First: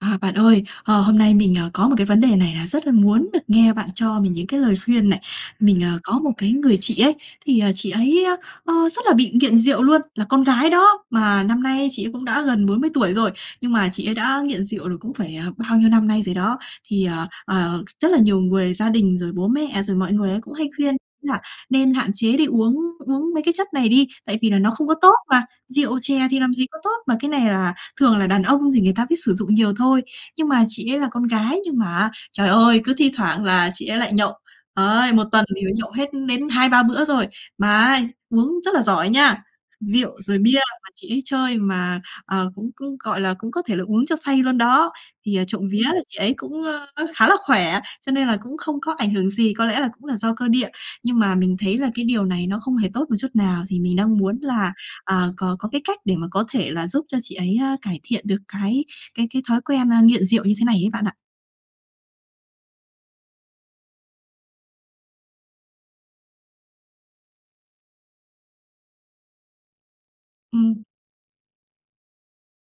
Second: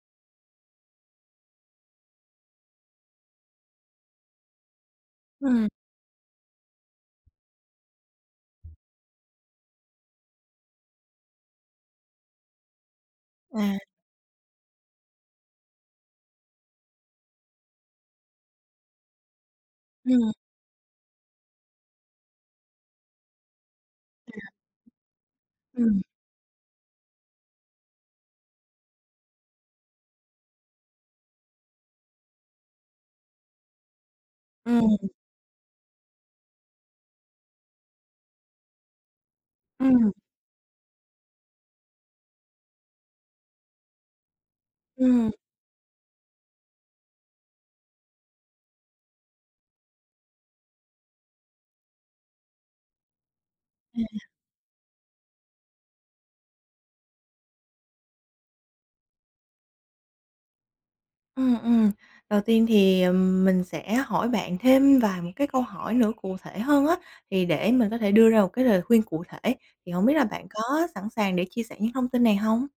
À, bạn ơi, ờ, hôm nay mình, ờ, có một cái vấn đề này là rất là muốn được nghe bạn cho mình những cái lời khuyên này. Ừm. Mình, ờ, có một cái người chị ấy, thì, ờ, chị ấy, ơ, rất là bị nghiện rượu luôn, là con gái đó, mà năm nay chị ấy cũng đã gần 40 tuổi rồi, À. nhưng mà chị ấy đã nghiện rượu được cũng phải, ờ, bao nhiêu năm nay rồi đó. Thì, ờ, ờ, rất là nhiều người, gia đình rồi bố mẹ, rồi mọi Ừm. người á cũng hay khuyên ấy là "Nên hạn chế đi uống uống mấy cái chất này đi, tại vì là nó không có tốt mà, rượu Ừm. chè thì làm gì có tốt, mà cái này là thường là đàn ông thì người ta mới sử dụng nhiều thôi." Nhưng mà chị ấy là con gái nhưng mà á, trời ơi, cứ thi thoảng là chị ấy lại nhậu, Ừm. đấy, 1 tuần thì phải nhậu hết đến 2-3 bữa rồi. Mà á uống rất là giỏi nha, Ừm. rượu rồi bia mà chị ấy chơi mà, ờ, cũng cũng, gọi là, cũng có thể là uống cho say luôn đó. Ừm. Thì, à, trộm vía là chị ấy cũng, ờ, khá là khỏe, cho nên là cũng không có ảnh hưởng gì, có lẽ là cũng là do cơ địa. Nhưng mà mình thấy là cái điều này nó không hề tốt một chút nào, thì mình đang À. muốn là, à, có có cái cách để mà có thể là giúp cho chị ấy, à, cải thiện được cái cái cái thói quen, à, nghiện rượu như thế này ấy bạn ạ. Ừm, ừm, đầu tiên thì, ờm, mình sẽ hỏi bạn thêm vài một cái câu hỏi nữa cụ thể hơn á, thì để mình có thể đưa ra một cái lời khuyên cụ thể, thì hổng biết là bạn Ừm. có sẵn sàng để chia sẻ những thông tin này hông?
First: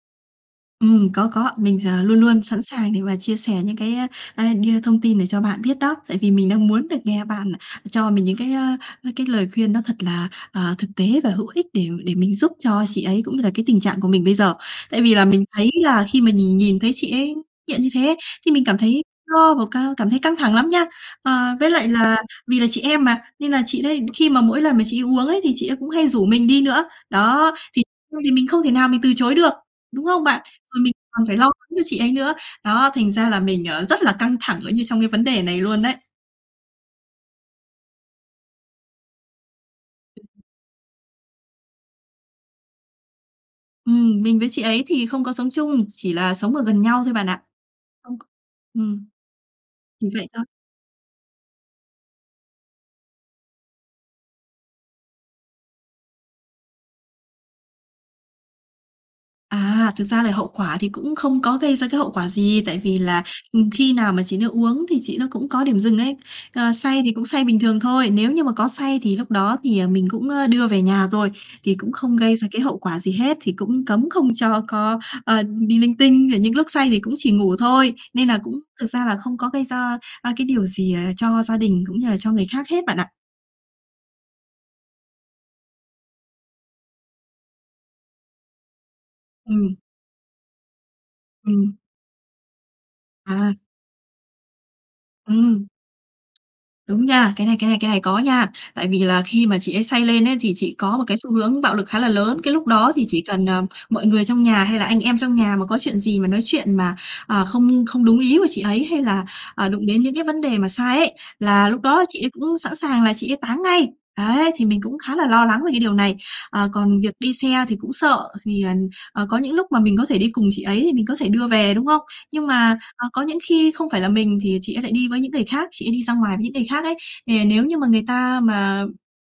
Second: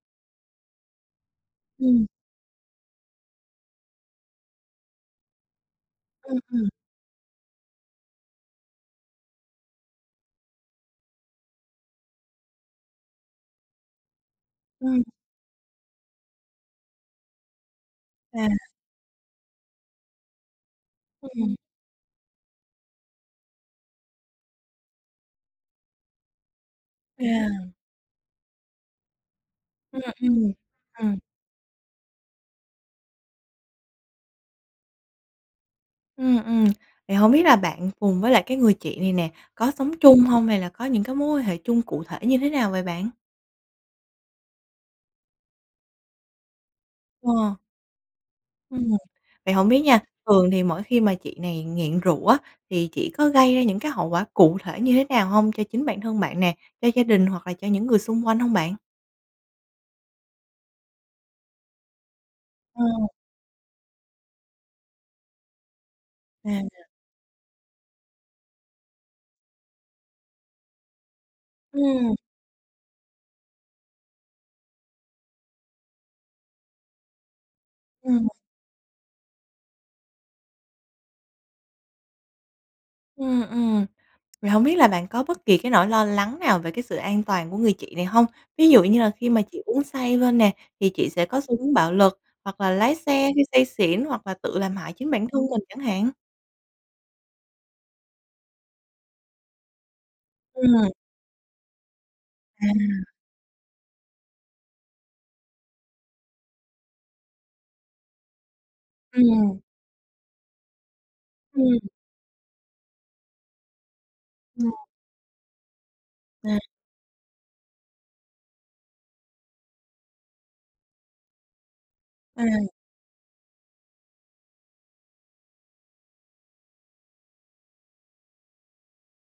Ừm, có, có. Mình thì, ờ, Ừm. luôn luôn sẵn sàng để mà chia sẻ những cái, a, a, đưa thông tin để cho bạn biết đó, tại vì Ừm, mình đang ừm. muốn được nghe bạn cho mình những cái, á, á, cái lời khuyên nó thật là, à, thực tế và hữu ích để để mình giúp cho chị ấy, cũng như là cái tình trạng của mình bây giờ. Tại Ừm. vì là mình thấy là khi mà nhìn nhìn thấy chị ấy hiện như thế ấy, À. thì mình cảm thấy lo và ca cảm thấy căng thẳng lắm nha. Ờ, Ừm. với lại là vì là chị em mà, nên là chị đấy khi mà mỗi lần mà chị ấy uống ấy, thì chị ấy cũng hay rủ mình đi nữa. Đó, À. thì [unintelligible] thì mình không thể nào mình từ chối được, Ừm, đúng không bạn? ừm. Rồi mình Ừm. còn phải lo lắng cho chị ấy nữa. Đó, thành ra là mình, ờ, rất là căng thẳng ở như trong cái vấn đề này luôn đấy. Ừm, ừm, thì hông biết là bạn cùng với lại cái người chị này nè, có sống chung [unintelligible] hông? Hay là có những cái mối quan hệ chung cụ thể như thế nào vậy bạn? Ừm, mình với chị ấy thì không có sống chung, chỉ là sống ở gần nhau thôi bạn ạ. Ờ. [unintelligible] Ừm. Ừm. Vậy hổng biết nha, Chỉ vậy thôi. thường thì mỗi khi mà chị này nghiện rượu á, thì chị có gây ra những cái hậu quả cụ thể như thế nào hông cho chính bản thân bạn nè, cho gia đình hoặc là cho những người xung quanh hông bạn? À, thực ra là hậu quả thì cũng không có gây ra cái hậu quả gì, tại vì Ồ. là, ừm, khi nào mà chị nó uống thì chị nó cũng có điểm dừng ấy. Ờ, À. say thì cũng say bình thường thôi, nếu như mà có say thì lúc đó thì, à, mình cũng, a, đưa về nhà rồi, thì cũng Ừm. không gây ra cái hậu quả gì hết, thì cũng cấm không cho có, ờ, đi linh tinh. Rồi những lúc say thì cũng chỉ ngủ thôi, Ừm. nên là cũng thực ra là không có gây ra, a, cái điều gì, à, cho gia đình cũng như là cho người khác hết bạn ạ. Ừm, ừm, thì hông biết là bạn có bất kỳ cái nỗi lo lắng nào về cái sự an toàn của người chị này hông? Ví dụ như là khi mà chị Ừm. uống say lên nè thì chị sẽ có xu hướng Ừm. bạo lực, hoặc là lái xe khi À. say xỉn, hoặc là tự làm hại chính bản thân mình Ừm. chẳng hạn? Đúng nha, cái này cái này cái này có nha. Tại vì là khi mà chị ấy say lên ấy, thì chị Ừm. có một cái xu hướng bạo lực khá là lớn. Cái lúc đó thì À. chỉ cần, ờ, mọi người trong nhà, hay là anh em trong nhà mà có chuyện gì mà nói chuyện mà, à, không không đúng ý của chị ấy, hay là, Ừm. à, đụng đến những cái vấn đề mà sai ấy, là lúc Ừm. đó chị ấy cũng sẵn sàng là chị ấy táng ngay. Đấy, thì mình [unintelligible] cũng khá là lo lắng về cái điều này. À. Ờ, còn việc đi xe thì cũng sợ thì, à, à, có những lúc mà mình có thể đi cùng chị ấy thì mình có thể đưa về, đúng không? À. Nhưng mà, à, có những khi không phải là mình thì chị ấy lại đi với những người khác, chị ấy đi ra ngoài với những người khác ấy. Thì, à, nếu như mà người ta mà,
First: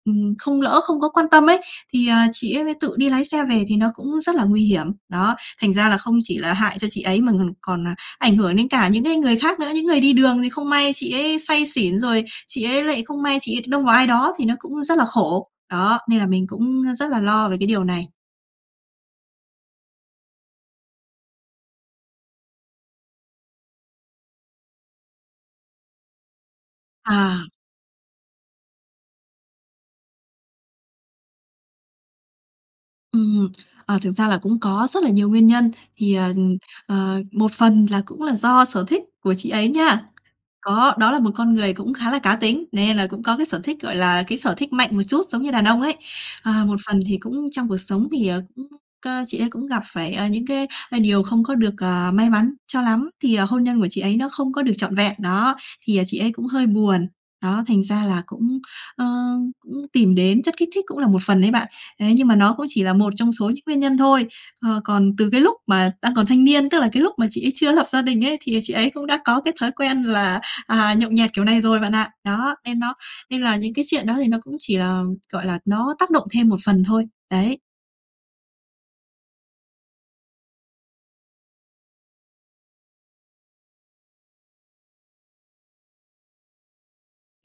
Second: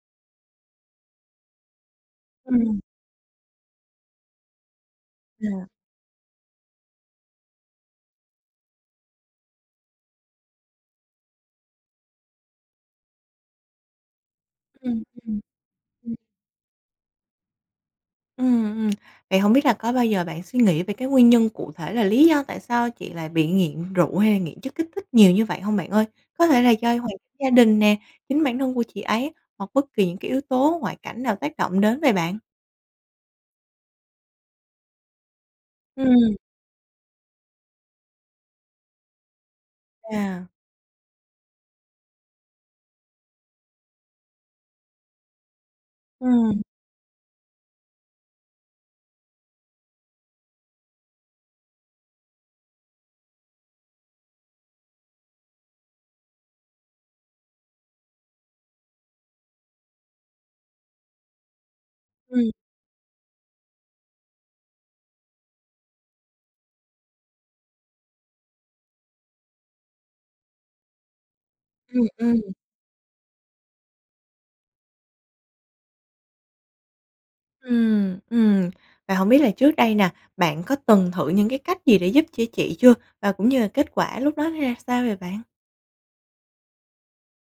ừm, không lỡ không có quan tâm ấy, thì, à, chị ấy Ừm. tự đi lái xe về thì nó cũng rất là nguy hiểm. Đó, À. thành ra là không chỉ là hại cho chị ấy mà ng còn, à, ảnh hưởng đến cả những cái người khác nữa. Những người đi đường thì không may chị ấy say xỉn, rồi chị ấy lại không may chị ấy đông vào ai đó thì nó cũng rất Ừm, là ừm. khổ. Đó, Ừm. nên là mình cũng, a, rất là lo về cái điều này. Ừm, ừm. Vậy hổng biết là có bao giờ bạn suy nghĩ về cái nguyên nhân cụ thể là lý do tại sao chị lại bị nghiện rượu hay là nghiện chất kích thích nhiều như vậy hông bạn ơi? Có thể là do hoàn À! gia đình nè, chính bản thân của chị ấy, hoặc bất kỳ những cái yếu tố ngoại cảnh nào tác động đến vậy bạn? Ừm, ờ, thực ra là cũng có rất là nhiều nguyên nhân. Thì, ờ, Ừm. ừm, ờ, một phần là cũng là do sở thích của chị ấy nha, Chà. có đó là một con người cũng khá là cá tính, nên là cũng có cái sở thích, gọi là, cái sở thích mạnh một chút, giống như đàn ông ấy. Ờ, Ừm. một phần thì cũng trong cuộc sống thì, ờ, cũng, cơ, chị ấy cũng gặp phải, ờ, những cái, a, điều không có được, ờ, may mắn cho lắm, thì, ờ, hôn nhân của chị ấy nó không có được trọn vẹn, đó, thì, ờ, chị ấy cũng hơi buồn, đó, thành ra là cũng, ơ, cũng tìm đến chất kích thích cũng là một phần đấy bạn. Thế nhưng mà Ừm. nó cũng chỉ là một trong số những nguyên nhân thôi, ờ, còn từ cái lúc mà đang còn thanh niên, tức là cái lúc mà chị ấy chưa có lập gia đình ấy, thì, ờ, chị ấy cũng đã có cái thói quen là, à, nhậu nhẹt kiểu này rồi bạn Ừm, ạ. ừm. Đó, nên nó nên là những cái chuyện đó thì nó cũng chỉ là, gọi là, nó tác động thêm một phần thôi, đấy. Ừm, ừm, và hổng biết là trước đây nè, bạn có từng thử những cái cách gì để giúp cho chị chưa và cũng như là kết quả lúc đó nó ra sao vậy bạn?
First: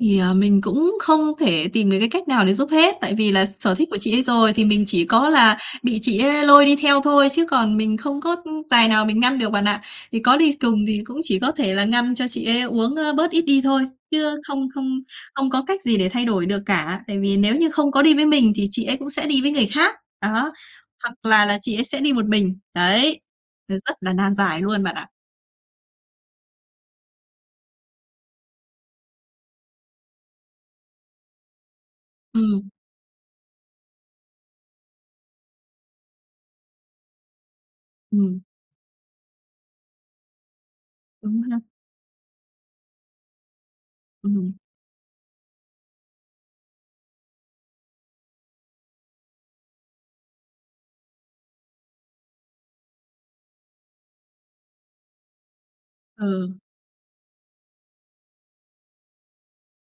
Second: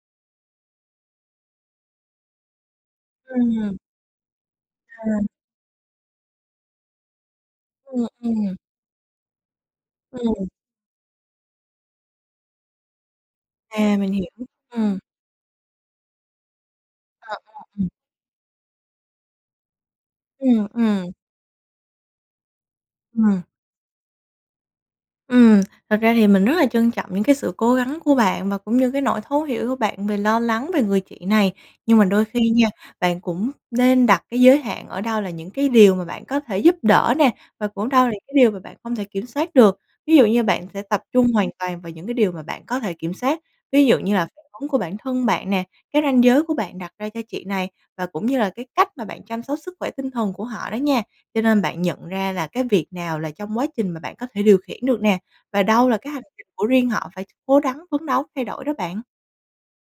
Thì, à, mình cũng không thể tìm được cái cách nào để giúp hết, tại vì là sở Ừm. thích của chị ấy rồi thì mình chỉ À. có là bị chị ấy lôi đi theo thôi, chứ còn mình Ừm, không có, ừm. ưm, tài nào mình ngăn được bạn ạ. Thì có Ừm. đi cùng thì cũng chỉ có thể là ngăn cho chị ấy uống, ơ, bớt ít đi thôi, À, mình hiểu, chứ không ừm. không không có cách gì để thay đổi được cả, tại Ờ, vì nếu ờ, như ừm. không có đi với mình thì chị ấy cũng sẽ đi với người khác, đó, Ừm, ừm. hoặc là là chị ấy sẽ đi một mình. Đấy, Ừm. r rất là nan giải luôn bạn ạ. Ừm, thật ra thì mình rất là trân trọng những cái sự cố gắng của bạn và cũng như cái nỗi thấu hiểu của bạn về lo lắng về người chị này. Nhưng mà đôi khi nha, Ừm. bạn cũng nên đặt cái giới hạn ở đâu là những cái điều mà bạn có thể giúp đỡ nè và cũng đâu là cái Ừm. điều mà bạn hông thể kiểm soát được. Ví dụ như bạn sẽ tập trung Đúng hoàn ha. toàn vào những cái điều mà bạn có thể kiểm sát, ví dụ như là phản Ừm. ứng của bản thân bạn nè, cái ranh giới của bạn đặt ra cho chị này và cũng như là cái cách mà bạn chăm sóc sức khỏe tinh thần của họ đó nha. Cho nên bạn nhận ra là cái việc nào là trong quá trình mà bạn có thể điều khiển được nè, và đâu là cái hành trình Ừ. của riêng họ phải cố rắn phấn đấu thay đổi đó bạn.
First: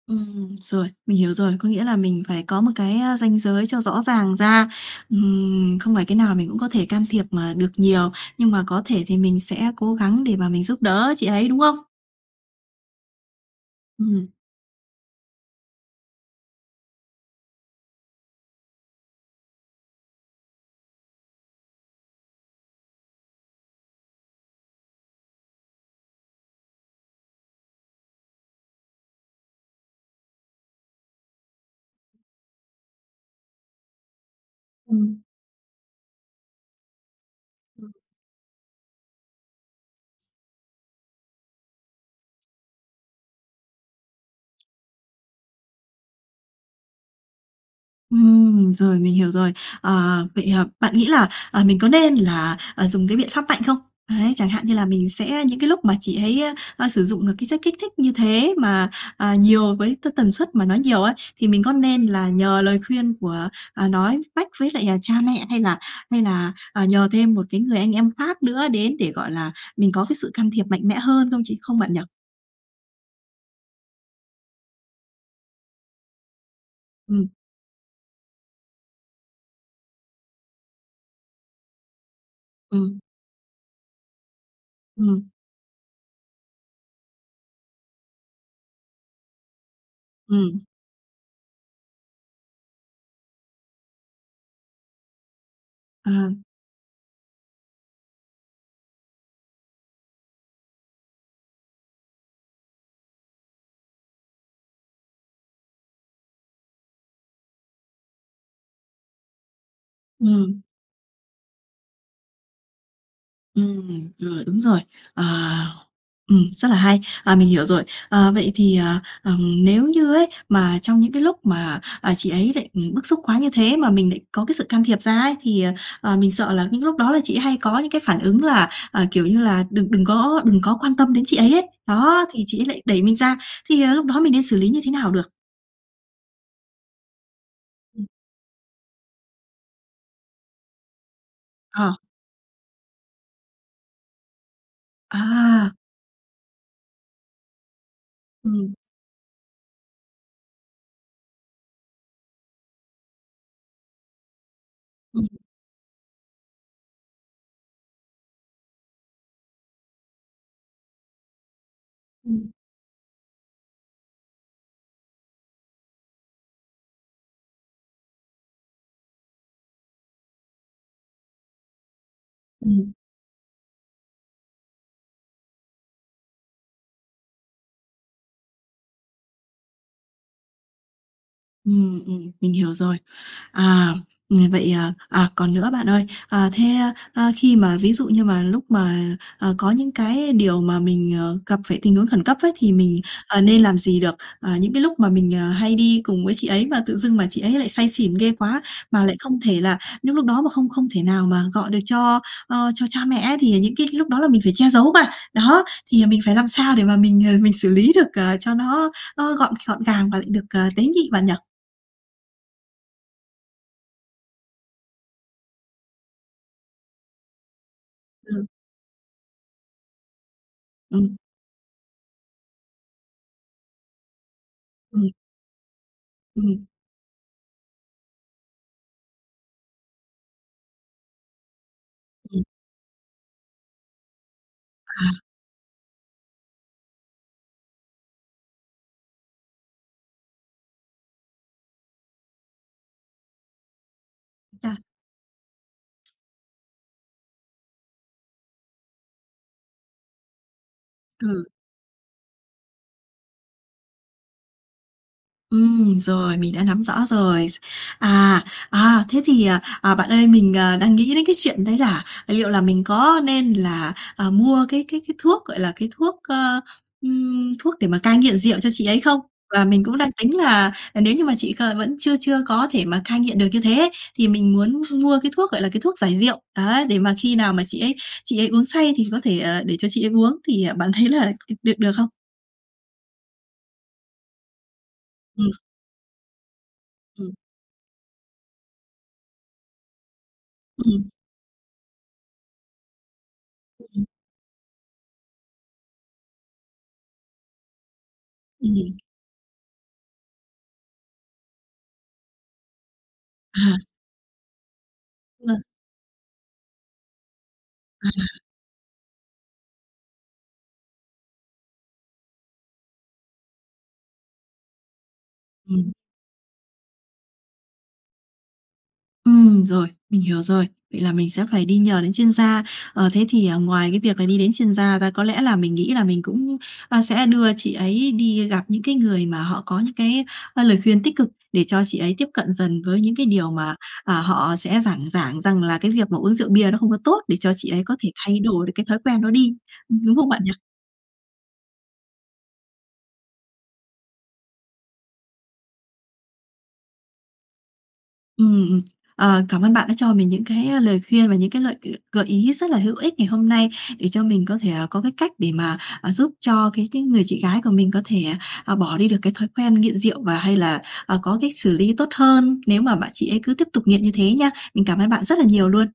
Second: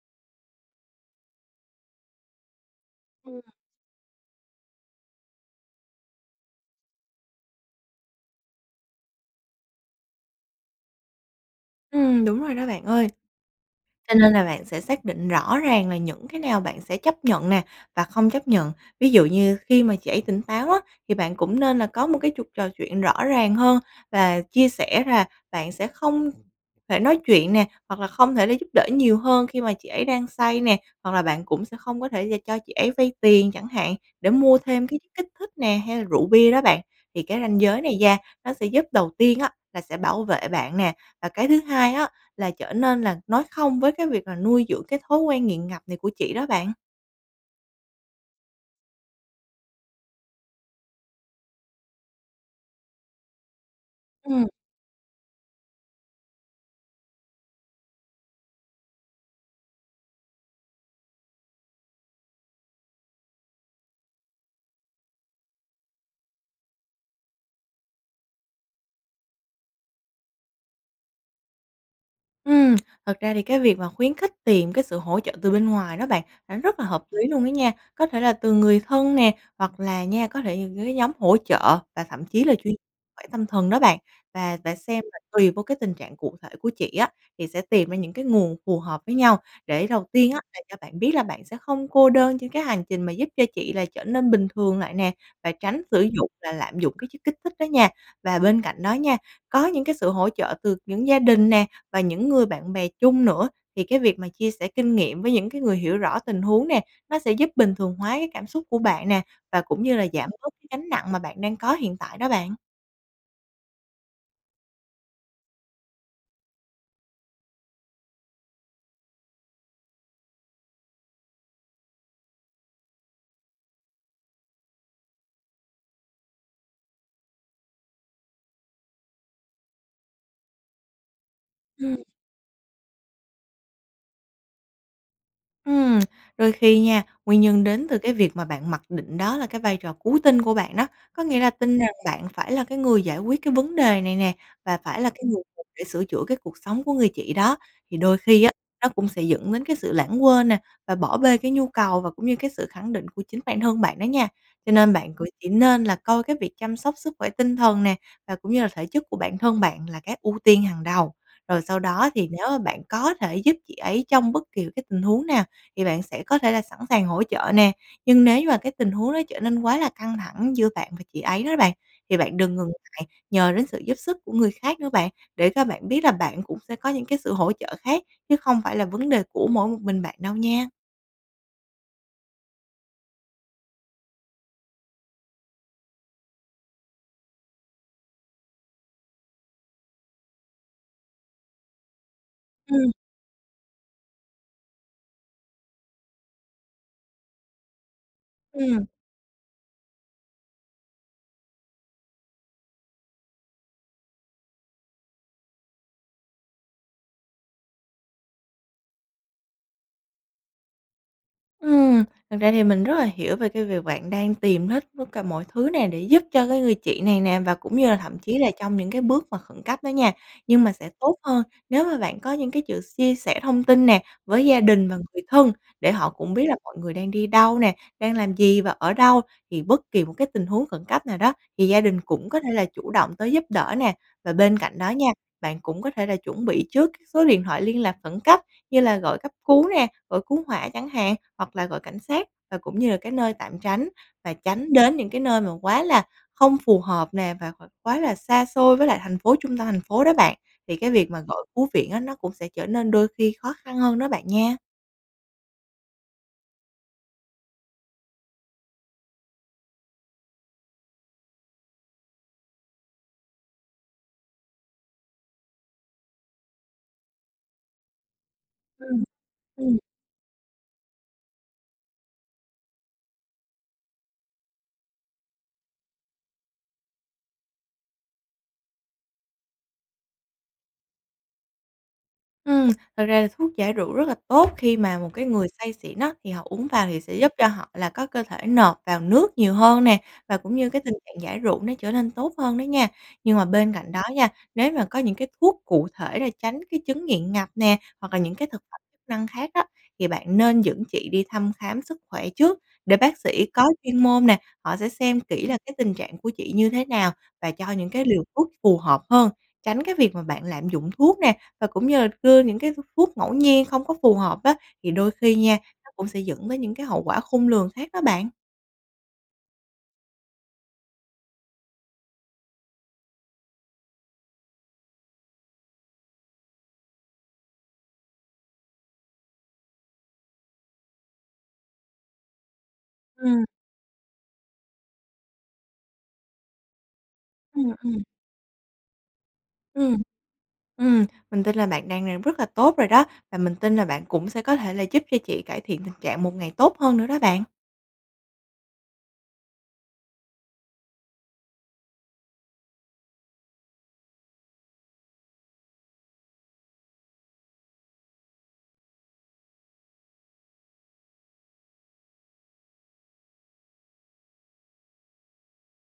Ừm, rồi, mình hiểu rồi. Có nghĩa là mình phải có một cái, ơ, ranh Ừm. giới cho rõ ràng ra. Ừm, không phải cái nào mình cũng có thể can thiệp mà được nhiều, nhưng mà có thể thì mình sẽ cố gắng để mà mình giúp đỡ chị ấy, đúng không? Ừm, đúng rồi đó bạn ơi. Cho Ừm. nên là bạn sẽ xác định rõ ràng là những cái nào bạn sẽ chấp nhận nè và không chấp nhận. Ví dụ như khi mà chị ấy tỉnh táo á thì bạn cũng nên là có một cái chuộc trò chuyện rõ ràng hơn và chia sẻ rà bạn sẽ không thể nói chuyện nè hoặc là không thể là giúp đỡ nhiều hơn khi mà chị ấy đang say nè. Hoặc là bạn cũng sẽ không có thể và cho chị ấy vay tiền chẳng hạn để mua thêm cái chất Ừm. kích thích nè, hay là rượu bia đó bạn. Thì cái ranh giới Ừm này da, nó sẽ giúp đầu tiên á là sẽ bảo vệ bạn nè và cái thứ hai á là trở nên là nói không với cái việc là nuôi dưỡng cái thói quen nghiện ngập này của chị đó bạn. Ừm, rồi, mình hiểu rồi. Ờ, vậy, ờm, bạn nghĩ là, ờ, mình có nên là, à, dùng cái biện pháp mạnh không? Đấy, Ừm. chẳng hạn như là mình sẽ, những cái lúc mà chị ấy, ơ, ờ, sử dụng những cái chất kích thích như thế mà, à, nhiều với t tần suất mà nó nhiều ấy thì mình có nên là nhờ lời khuyên của, à, nói mách với lại, à, cha mẹ hay là hay là, à, nhờ thêm một cái người anh em khác nữa đến để, gọi là, mình có cái sự can thiệp mạnh mẽ hơn không chị không bạn nhỉ? Ừm, thật ra thì cái việc mà khuyến khích tìm cái sự hỗ trợ từ bên ngoài đó bạn là nó rất là hợp lý Ừm. luôn đó nha. Có thể là từ người thân nè, hoặc là nha, có thể những cái nhóm hỗ trợ và thậm chí là chuyên Ừm. khỏe tâm thần đó bạn. Và và xem là Ừm. tùy vô cái tình trạng cụ thể của chị á, thì sẽ tìm ra những cái nguồn phù hợp với nhau, để đầu tiên á là Ừm. cho bạn biết là bạn sẽ không cô đơn trên cái hành trình mà giúp cho chị là trở nên bình thường lại nè, và tránh sử dụng Ờ. và lạm dụng cái kích thích đó nha. Và bên cạnh đó nha, có những cái sự hỗ trợ từ những gia đình nè và những người bạn bè chung nữa, thì cái việc mà chia sẻ kinh nghiệm với những cái người hiểu rõ tình huống nè, nó sẽ giúp bình thường hóa cái cảm xúc của bạn nè, và cũng như là giảm bớt Ừm. cái gánh nặng mà bạn đang có hiện tại đó bạn. Ừm, rồi, đúng rồi, ờ, ừm, rất là hay! À, mình hiểu rồi. Ờ, vậy thì, à, ừm, nếu như ấy mà trong những cái lúc mà, à, chị ấy lại, ừm, bức xúc quá như thế mà mình lại có cái sự can thiệp ra ấy thì, ờ, ờ, mình sợ là những lúc đó là chị hay có những cái phản ứng là, ờ, kiểu như là, đừng đừng có đừng có quan tâm đến chị ấy ấy, Ừm. đó, thì chị ấy lại đẩy mình ra, thì, ờ, lúc đó mình nên xử lý như thế nào được? Ừm, đôi khi nha, nguyên nhân đến từ Ừm. cái việc mà bạn mặc định đó là cái vai trò cứu tinh của bạn đó, có nghĩa là tin rằng Ờ. bạn phải là cái người giải quyết cái vấn đề này nè và phải là cái người cần À! phải sửa chữa cái cuộc sống của người chị đó. Thì đôi khi á, Ừm. nó cũng sẽ dẫn đến cái sự lãng quên nè và bỏ bê cái nhu cầu và cũng như cái sự khẳng định của chính bản thân bạn đó nha. Cho nên bạn cũng Ừm. chỉ nên là coi cái việc chăm sóc sức khỏe tinh thần nè, và cũng như là thể chất của bản thân bạn là cái ưu tiên hàng đầu, rồi sau đó thì nếu Ừm. mà bạn có thể giúp chị ấy trong bất kỳ cái tình huống nào thì bạn sẽ có thể là sẵn sàng hỗ trợ nè. Nhưng nếu mà cái tình huống đó trở nên quá là căng thẳng giữa bạn và chị ấy đó bạn, thì bạn đừng ngừng Ừm. ngại nhờ đến sự giúp sức của người khác nữa bạn, để các bạn biết là bạn cũng sẽ có những cái sự hỗ trợ khác chứ không phải là vấn đề của mỗi một mình bạn đâu nha. Ừm, ừm, mình hiểu rồi. À, ừm, vậy, à, à, còn nữa bạn ơi. À, thế, a, a, khi mà ví dụ như mà lúc mà, ờ, có những cái điều mà mình, ờ, gặp phải tình huống khẩn cấp ấy, thì Ừm. mình, ờ, nên làm gì được? À, những cái lúc mà mình, ờ, hay đi cùng với chị ấy mà tự dưng mà chị ấy lại say xỉn ghê quá, Ừm. mà lại không thể là những lúc đó mà không không thể nào mà gọi được cho, ơ, cho cha mẹ ấy thì những cái lúc đó là mình phải che giấu mà, đó, thì, à, mình phải làm sao để mà mình, ờ, mình xử lý được, ờ, cho nó, ơ, gọn gọn gàng và lại được, ờ, tế nhị bạn nhỉ? Ừm, thực ra thì mình rất là hiểu về cái việc bạn đang tìm hết tất cả mọi thứ nè để giúp cho cái người chị này nè, và cũng như là thậm chí Ừm. là trong những cái bước mà khẩn cấp đó nha. Nhưng mà sẽ tốt Ừm. hơn nếu mà bạn có những cái sự chia sẻ thông tin nè với gia đình và Ừm. người thân để họ cũng biết là Ừm. mọi người đang đi đâu nè, đang làm gì và ở đâu, thì bất kỳ một cái tình huống khẩn cấp nào đó thì gia đình cũng có Ừm. thể là chủ động tới giúp đỡ nè. Và bên cạnh đó nha, À. bạn cũng có thể là chuẩn bị trước cái số điện thoại liên lạc khẩn cấp như là gọi cấp cứu nè, gọi cứu hỏa chẳng hạn, hoặc là gọi cảnh sát. Và cũng như là cái nơi tạm tránh và tránh Chà! đến những cái nơi mà quá là không phù hợp nè và và quá là xa xôi với lại thành phố trung tâm thành phố đó bạn, thì cái việc mà Ừ. gọi cứu viện á, nó cũng sẽ trở nên đôi khi khó khăn hơn đó bạn nha. Ừm, rồi, mình đã nắm rõ rồi. À, à, thế thì, ờ, à, bạn ơi mình, ờ, đang nghĩ đến cái chuyện đấy là, à, liệu là mình có nên là, ờ, mua cái cái cái thuốc, gọi là, cái thuốc, ơ, ừm, thuốc để mà cai nghiện rượu cho chị ấy Ừm, không? Và ừm. mình cũng đang tính là, à, nếu như mà chị c vẫn chưa chưa có thể mà cai nghiện được như thế ấy, thì mình muốn mua cái thuốc, gọi là, cái thuốc giải rượu. Ấy, để mà khi nào mà chị ấy chị ấy uống say thì có thể, ờ, để cho chị ấy uống thì bạn thấy là được được không? Ừm, thực ra là thuốc giải rượu rất là tốt khi mà một cái người Ừm. say xỉn á thì họ uống vào thì sẽ giúp Ừm. cho họ là có cơ thể nộp vào nước nhiều hơn nè, và cũng như cái tình Ừm. trạng giải rượu nó trở nên tốt hơn đó nha. Nhưng mà bên cạnh đó Ừm. nha, nếu mà có những cái thuốc cụ thể để tránh cái chứng nghiện ngập nè, hoặc là những cái thực phẩm Ừm. chức năng khác á, thì bạn nên dẫn chị đi thăm khám sức khỏe trước, để bác sĩ có À. chuyên môn nè, họ sẽ xem kỹ là Vâng. cái tình trạng của chị như thế nào và cho những cái À. liều thuốc phù hợp hơn, tránh cái việc mà bạn lạm dụng thuốc nè, và cũng như đưa những cái th thuốc ngẫu nhiên không có phù hợp á, thì đôi khi nha, nó Ừm. cũng sẽ dẫn tới những cái hậu quả khôn lường khác đó bạn. Ừm, rồi, mình hiểu rồi. Vậy là mình sẽ phải đi nhờ đến chuyên gia. Ờ, thế thì, ờ, ngoài cái việc là đi đến chuyên gia ra có lẽ là mình nghĩ là mình cũng, a, sẽ đưa chị ấy đi gặp những cái người mà họ có những cái, ơ, lời khuyên tích cực, để cho chị ấy tiếp cận dần với những cái Ừm. điều mà, à, họ sẽ giảng giảng rằng là cái việc mà uống rượu bia nó không có tốt, để cho chị Ừm, ấy có ừm. thể thay đổi được cái thói quen đó đi, Ừm, đúng đúng không bạn nhỉ? ừm, mình tin là bạn đang làm rất là tốt rồi đó và mình tin là bạn cũng sẽ có thể là giúp cho chị cải thiện tình trạng một ngày tốt hơn nữa đó bạn. Ừm, ừ, ờ, cảm ơn bạn đã cho mình những cái, ơ, lời khuyên và những cái lợi g gợi ý rất là hữu ích ngày hôm nay để cho mình có thể, ờ, có cái cách để mà, à, giúp cho cái tính người chị gái của mình có thể, ờ, bỏ đi được cái thói quen nghiện rượu, và hay là, ờ, có cách xử lý tốt hơn nếu mà bạn chị ấy cứ tiếp tục nghiện như thế nha. Mình cảm ơn bạn rất là nhiều luôn!